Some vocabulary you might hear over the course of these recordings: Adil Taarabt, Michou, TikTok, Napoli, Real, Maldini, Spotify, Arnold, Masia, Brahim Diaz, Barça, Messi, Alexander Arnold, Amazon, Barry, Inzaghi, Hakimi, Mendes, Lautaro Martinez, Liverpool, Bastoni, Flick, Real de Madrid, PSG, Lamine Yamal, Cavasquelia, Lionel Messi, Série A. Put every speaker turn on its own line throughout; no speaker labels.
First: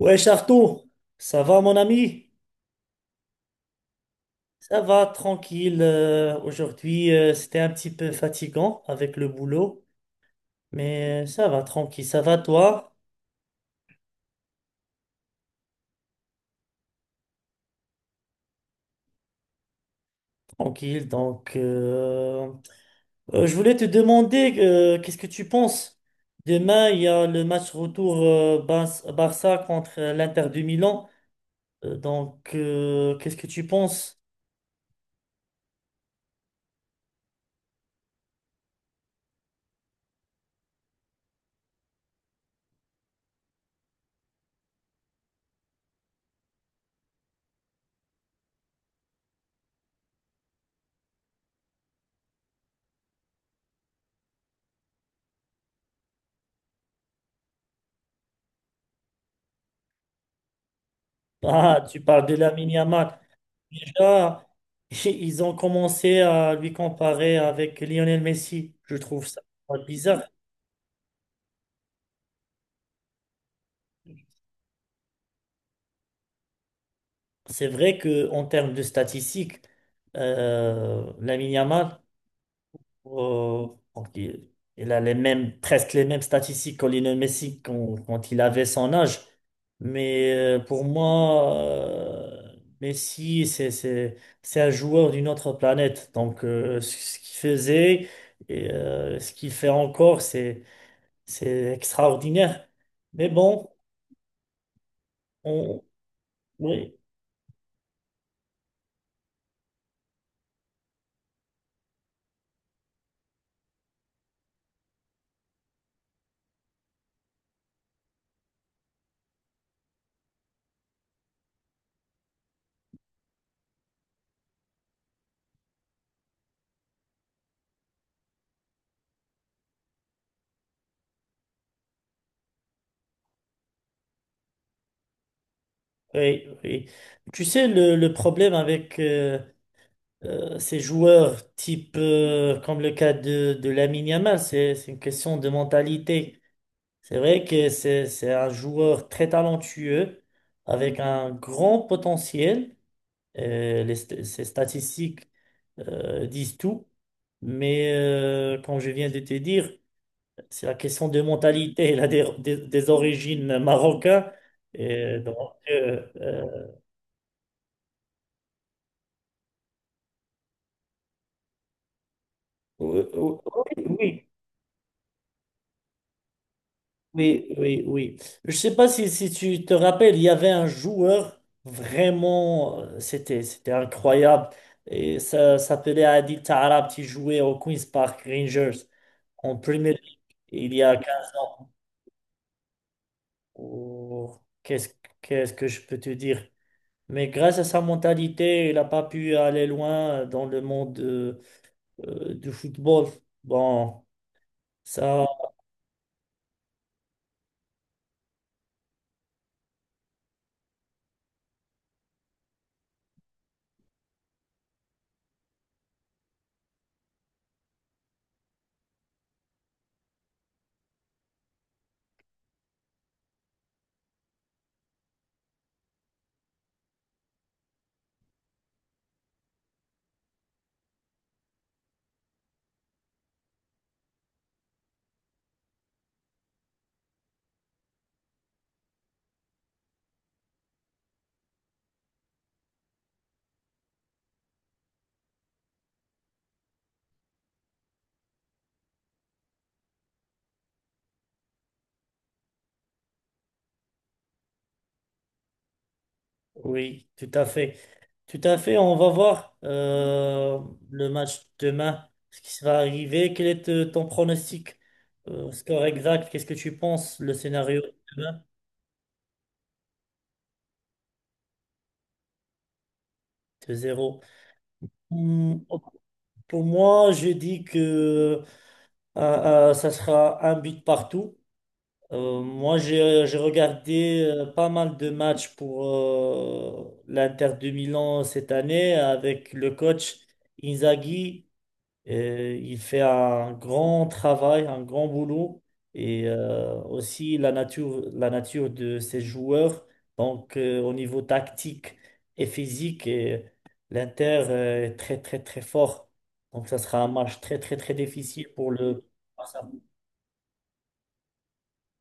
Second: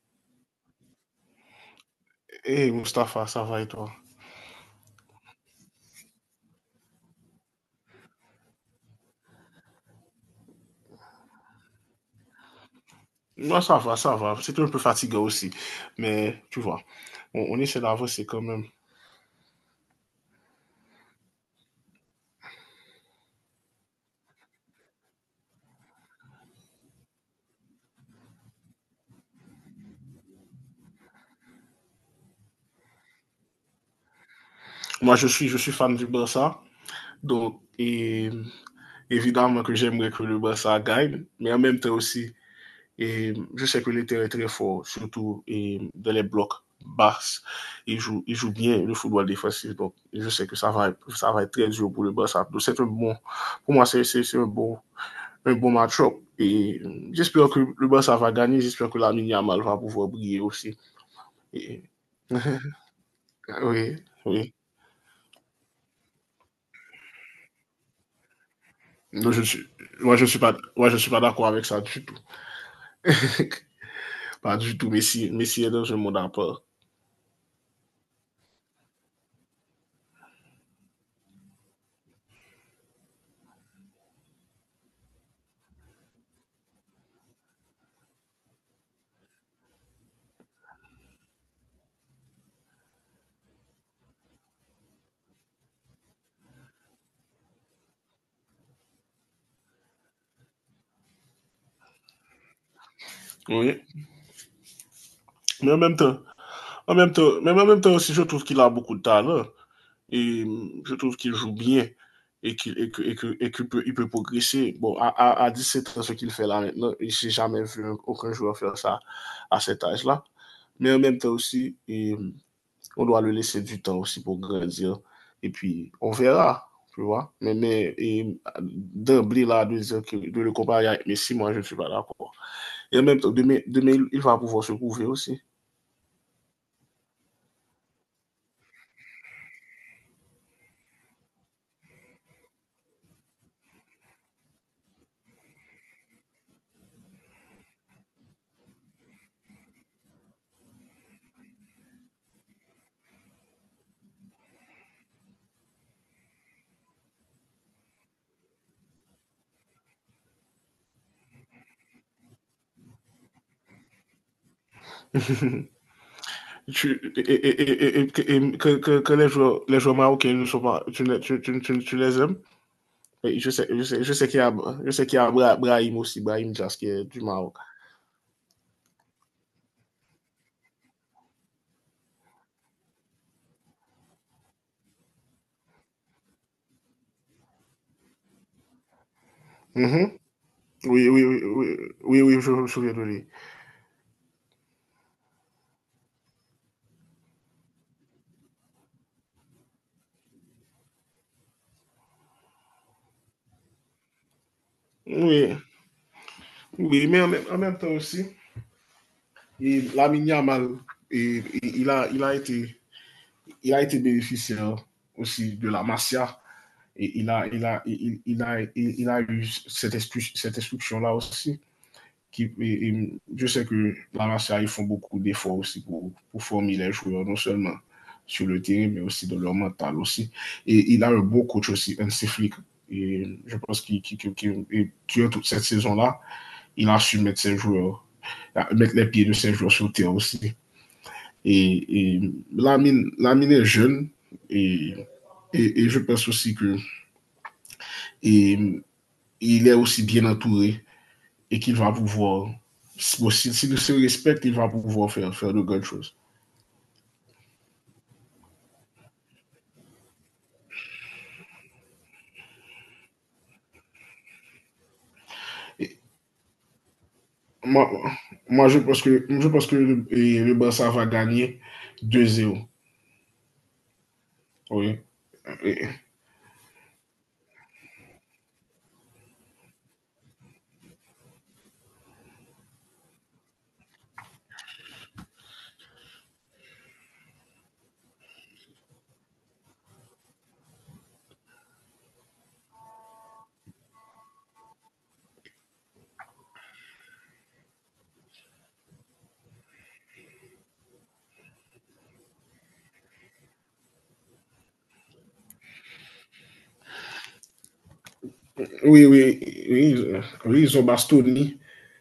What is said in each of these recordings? Ouais, Arthur, ça va mon ami?
Hey Mustapha, ça va et toi?
Ça va, tranquille. Aujourd'hui, c'était un petit peu fatigant avec le boulot, mais ça va, tranquille. Ça va, toi?
Moi, ça va, ça va. C'était un peu fatigué aussi. Mais tu vois, on essaie d'avancer quand même.
Tranquille. Je voulais te demander, qu'est-ce que tu penses? Demain, il y a le match retour Barça contre l'Inter de Milan. Qu'est-ce que tu penses?
Moi, je suis fan du Barça. Donc, et, évidemment que j'aimerais que le Barça gagne. Mais en même temps aussi, et, je sais que l'Inter est très fort, surtout et, dans les blocs bas. Il joue bien le football défensif. Donc, je sais que ça va être très dur pour le Barça. Donc, c'est un bon, pour moi, c'est un bon match-up. Et j'espère que le Barça va gagner. J'espère que la Yamal va pouvoir briller aussi. Et...
Ah, tu parles de la Yamal.
oui,
Déjà,
oui.
ils ont commencé à lui comparer avec Lionel Messi. Je trouve
Non,
ça
moi,
bizarre.
je ne suis pas, moi, je suis pas d'accord avec ça du tout. Pas du tout. Messi est dans un monde à part.
C'est vrai que en termes de statistiques, Lamine Yamal, euh, donc, il il a les mêmes, presque les mêmes statistiques que Lionel Messi quand, il avait son âge. Mais pour moi, Messi, c'est un joueur d'une autre planète. Ce qu'il faisait et ce qu'il fait encore, c'est... C'est extraordinaire. Mais bon,
Oui. Mais
on... Oui,
en même temps, mais en même temps aussi, je trouve qu'il a beaucoup de talent. Et je trouve qu'il joue bien et que, il peut progresser. Bon, à 17 ans, ce qu'il fait là maintenant, je n'ai jamais vu aucun joueur faire ça à cet âge-là. Mais en même temps aussi, et on doit le laisser du temps aussi pour grandir. Et puis, on verra, tu vois. Mais et d'emblée, là, de le comparer avec Messi, moi, je ne suis pas d'accord. Et en même temps, demain, va pouvoir se prouver aussi.
oui, oui. Tu sais, le problème avec ces joueurs type, comme le cas de, Lamine Yamal, c'est une question de mentalité. C'est vrai que c'est un joueur très talentueux, avec un grand potentiel. Ses statistiques disent tout. Mais comme je viens de te dire, c'est la question de mentalité, là, des origines marocaines. Et donc, euh, euh,
Tu- et, et- et- et- que, les joueurs marocains ne sont pas, tu, les- tu les aimes.
oui,
Et je
oui,
sais qu'il y a, je sais qu'il y a Brahim aussi, Brahim Diaz qui est du
oui,
Maroc.
oui, oui. Oui. Je sais pas si, si tu te rappelles, il y avait un joueur vraiment, c'était incroyable. Et ça s'appelait Adil Taarabt, qui jouait au Queen's Park Rangers en Premier League
Mhm.
il y a
Oui, oui,
15
oui,
ans.
oui, oui, oui, je me souviens de lui.
Oh, qu'est-ce que je peux te dire? Mais grâce à sa mentalité, il n'a pas pu aller loin dans le monde. Du football. Bon, ça,
Oui. Oui, mais en même temps aussi, Lamine Yamal, et, et, il, a, il, a été, il a été bénéficiaire aussi de la Masia. Et il a eu cette, cette instruction-là aussi. Qui, et je sais que la Masia, ils font beaucoup d'efforts aussi pour former les joueurs, non seulement sur le terrain, mais aussi dans leur mental aussi. Et il a un beau coach aussi, un Flick. Et je pense qu'il qu'il qui, toute cette saison-là, il a su mettre ses joueurs, mettre les pieds de ses joueurs sur le terrain aussi. Et Lamine est jeune et, et, je pense aussi que et, il est aussi bien entouré et qu'il va pouvoir, bon, si, s'il se respecte, il va pouvoir faire, faire de grandes choses.
oui, tout à fait. Tout à fait. On va voir le match demain, ce qui va arriver. Quel est ton pronostic? Score
Et
exact, qu'est-ce que tu penses? Le scénario
moi,
de demain,
moi, je pense que le Barça va gagner 2-0.
deux zéro.
Oui.
Hmm.
Oui,
Pour moi, je dis que ça sera un but partout. Moi, j'ai regardé pas mal de matchs pour l'Inter de Milan cette année avec le coach Inzaghi. Il fait un grand travail, un grand boulot et aussi la nature de ses joueurs. Au niveau tactique et physique, et l'Inter est très, très, très fort. Donc, ça sera un match très, très, très difficile pour le.
oui, oui, oui, ils ont Bastoni,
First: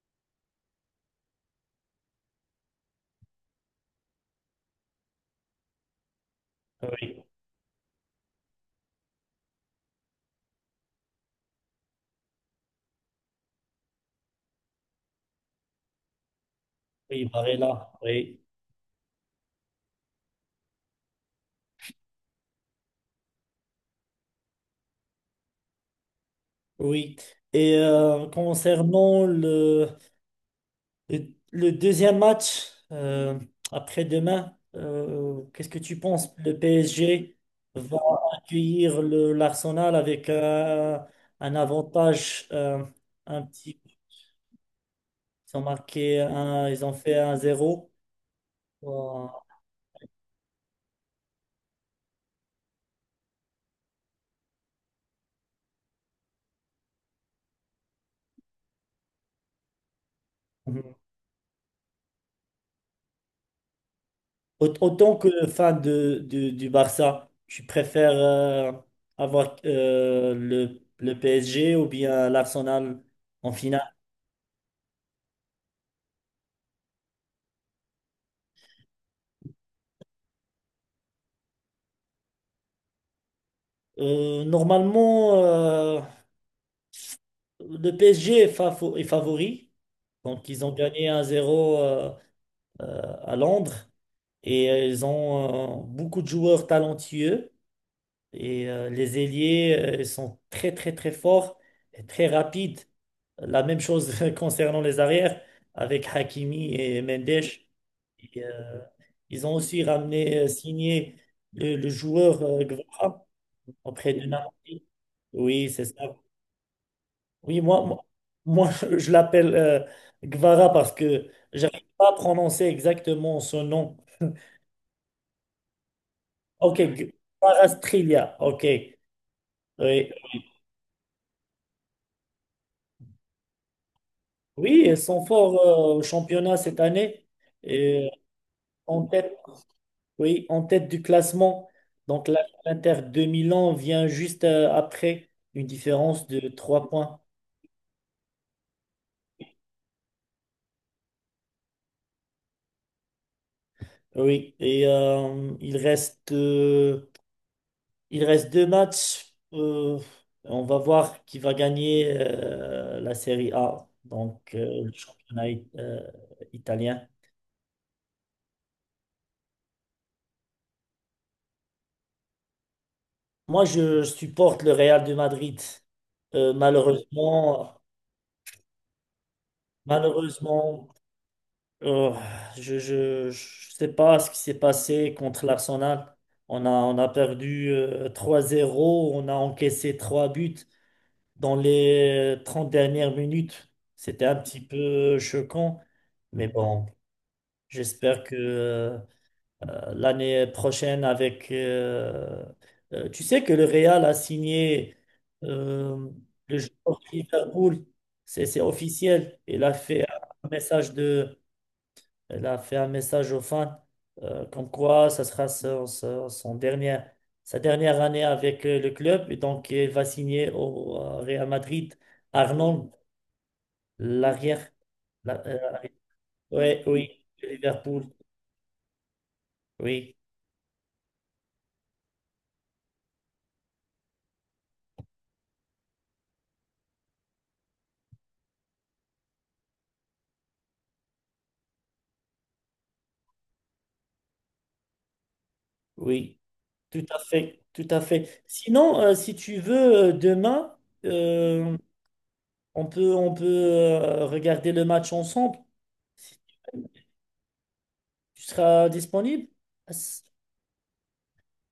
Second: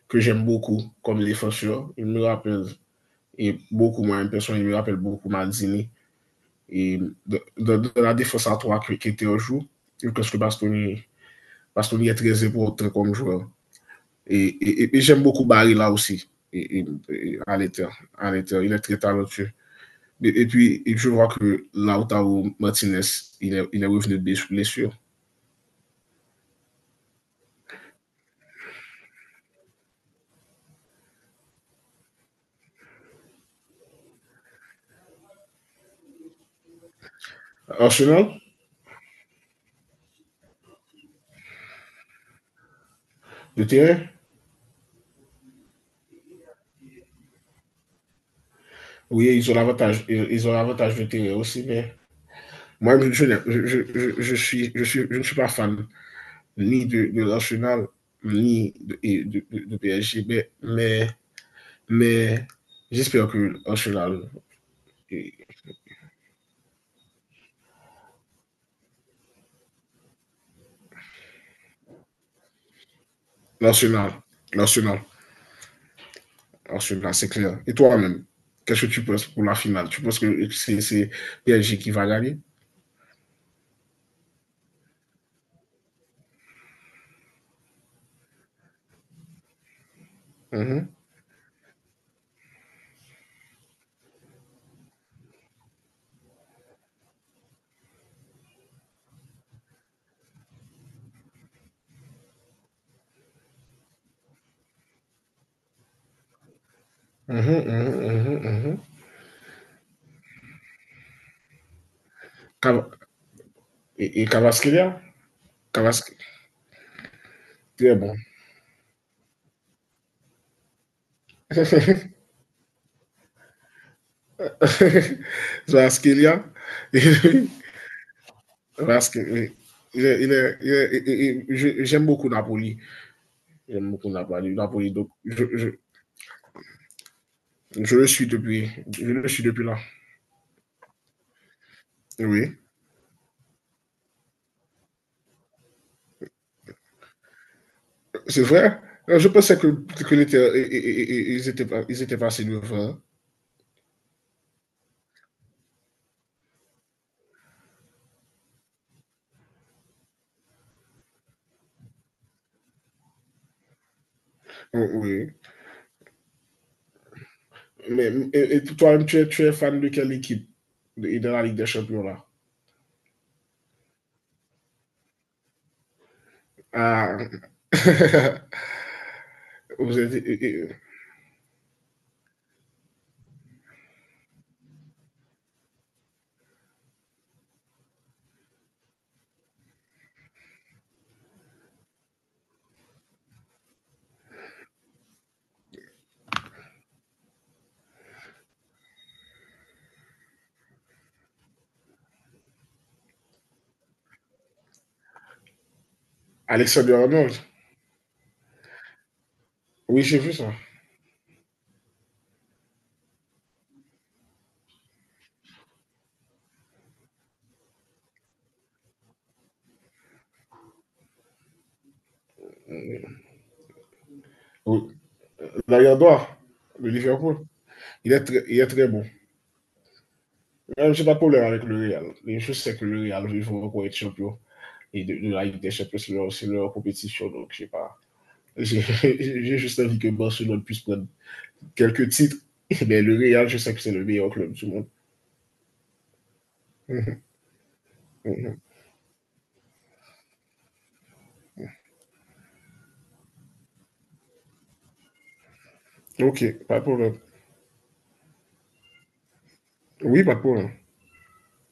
que j'aime beaucoup comme défenseur. Il me rappelle et beaucoup moins une personne, il me rappelle beaucoup Maldini, et
Oui,
de la défense à trois qui était au jour, je pense que Bastoni est très important comme joueur. Et j'aime beaucoup Barry là aussi,
oui,
et
Barella,
à
oui.
l'intérieur, il est très talentueux. Et puis, et je vois que Lautaro Martinez, il est revenu de blessure.
Oui. Et concernant le deuxième match après-demain, qu'est-ce que tu penses? Le PSG va
Arsenal,
accueillir le, l'Arsenal avec un avantage un
le
petit.
terrain,
Ils ont marqué un, ils ont fait un zéro. Euh,
oui, ils ont l'avantage de terrain aussi, mais moi, je ne suis pas fan ni de, de l'Arsenal, ni de, de PSG. Mais j'espère que
Autant que fan de, du Barça, tu préfères avoir le PSG ou bien l'Arsenal en finale?
l'Arsenal, l'Arsenal, l'Arsenal, c'est clair. Et toi-même, qu'est-ce que tu penses pour la finale? Tu penses que c'est PSG qui va gagner?
Normalement, le PSG est, est favori. Donc,
Mm
ils ont
-hmm,
gagné 1-0 euh, à Londres et ils ont beaucoup de joueurs talentueux. Et les ailiers ils sont très très très forts et très rapides. La même chose concernant les arrières avec Hakimi et Mendes.
mm -hmm, mm
Et,
-hmm,
euh, Ils ont aussi ramené, signé le joueur Guevara auprès
Et
de Napoli.
Cavasquelia.
Oui, c'est ça.
Cavasquelia,
Oui, moi, moi,
bon.
Moi, je l'appelle Guevara parce que j'arrive pas à prononcer exactement son nom.
Cavasquelia.
Ok,
il est,
Guevara Strilia. Ok.
il
Oui.
est, il est, il est, il est, j'aime beaucoup Napoli. Il y a mot qu'on n'a pas lu, la
Oui,
police.
elles
Donc,
sont forts au championnat cette année.
je le
Et
suis depuis.
en
Je le
tête,
suis depuis là.
oui, en tête du classement. Donc
Oui.
l'Inter de Milan vient juste après, une différence de 3 points.
C'est vrai. Je pensais que ils, étaient, pas- ils étaient passés devant.
Oui, et il reste, il reste 2 matchs. On va voir qui va gagner la Série A, le
Oui.
championnat italien.
Mais et toi-même, tu es fan de quelle équipe de la Ligue des Champions là?
Moi, je supporte le Real de Madrid.
Ah.
Malheureusement,
Vous êtes, et-
malheureusement, Euh, je sais pas ce qui s'est passé contre l'Arsenal. On a perdu 3-0, on a encaissé 3 buts dans les 30 dernières minutes. C'était un petit peu choquant, mais bon, j'espère que l'année prochaine avec... tu sais que le Real a signé euh, le
Alexander
joueur
Arnold.
Liverpool, c'est officiel. Il a
Oui,
fait
j'ai vu
un
ça.
message de elle a fait un message aux fans comme quoi ça sera son dernier, sa dernière année avec le club. Et donc, elle va signer au Real Madrid. Arnold, l'arrière.
Oui.
la- euh,
L'arrière droit
ouais,
de
oui,
Liverpool.
Liverpool.
Il est très bon.
Oui,
Même, j'ai pas de problème avec le Real. Mais je sais que le Real, il faut encore être champion. Et de la Ligue des Champions, c'est leur compétition. Donc, je sais pas. J'ai- j'ai juste envie que Barcelone puisse prendre quelques titres. Mais le Real, je sais que c'est le meilleur club du monde.
oui, tout à fait, tout à fait.
Mhm.
Sinon, si tu veux, demain, euh, on peut regarder le match ensemble. Si
Ok, pas de problème.
tu seras disponible?
Oui, pas de problème.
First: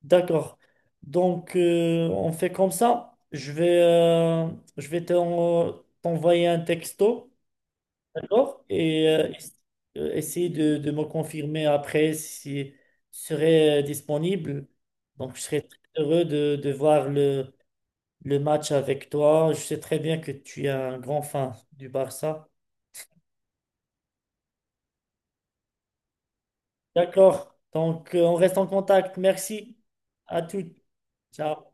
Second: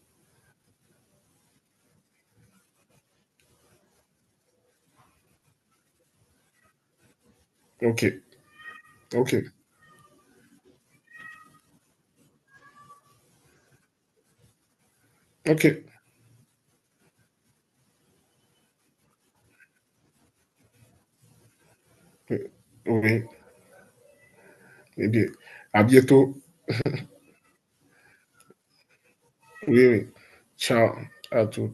D'accord. On fait comme ça. Je vais t'envoyer un texto,
Ok,
d'accord? Et
ok,
essayer de, me confirmer après si je serai disponible. Donc, je
ok.
serai très heureux de, voir le match avec toi. Je sais très bien que tu es un grand fan du Barça.
Oui, eh bien, à bientôt.
D'accord. On reste en contact. Merci
Oui, oui.
à toutes.
Ciao à tous.
Ciao.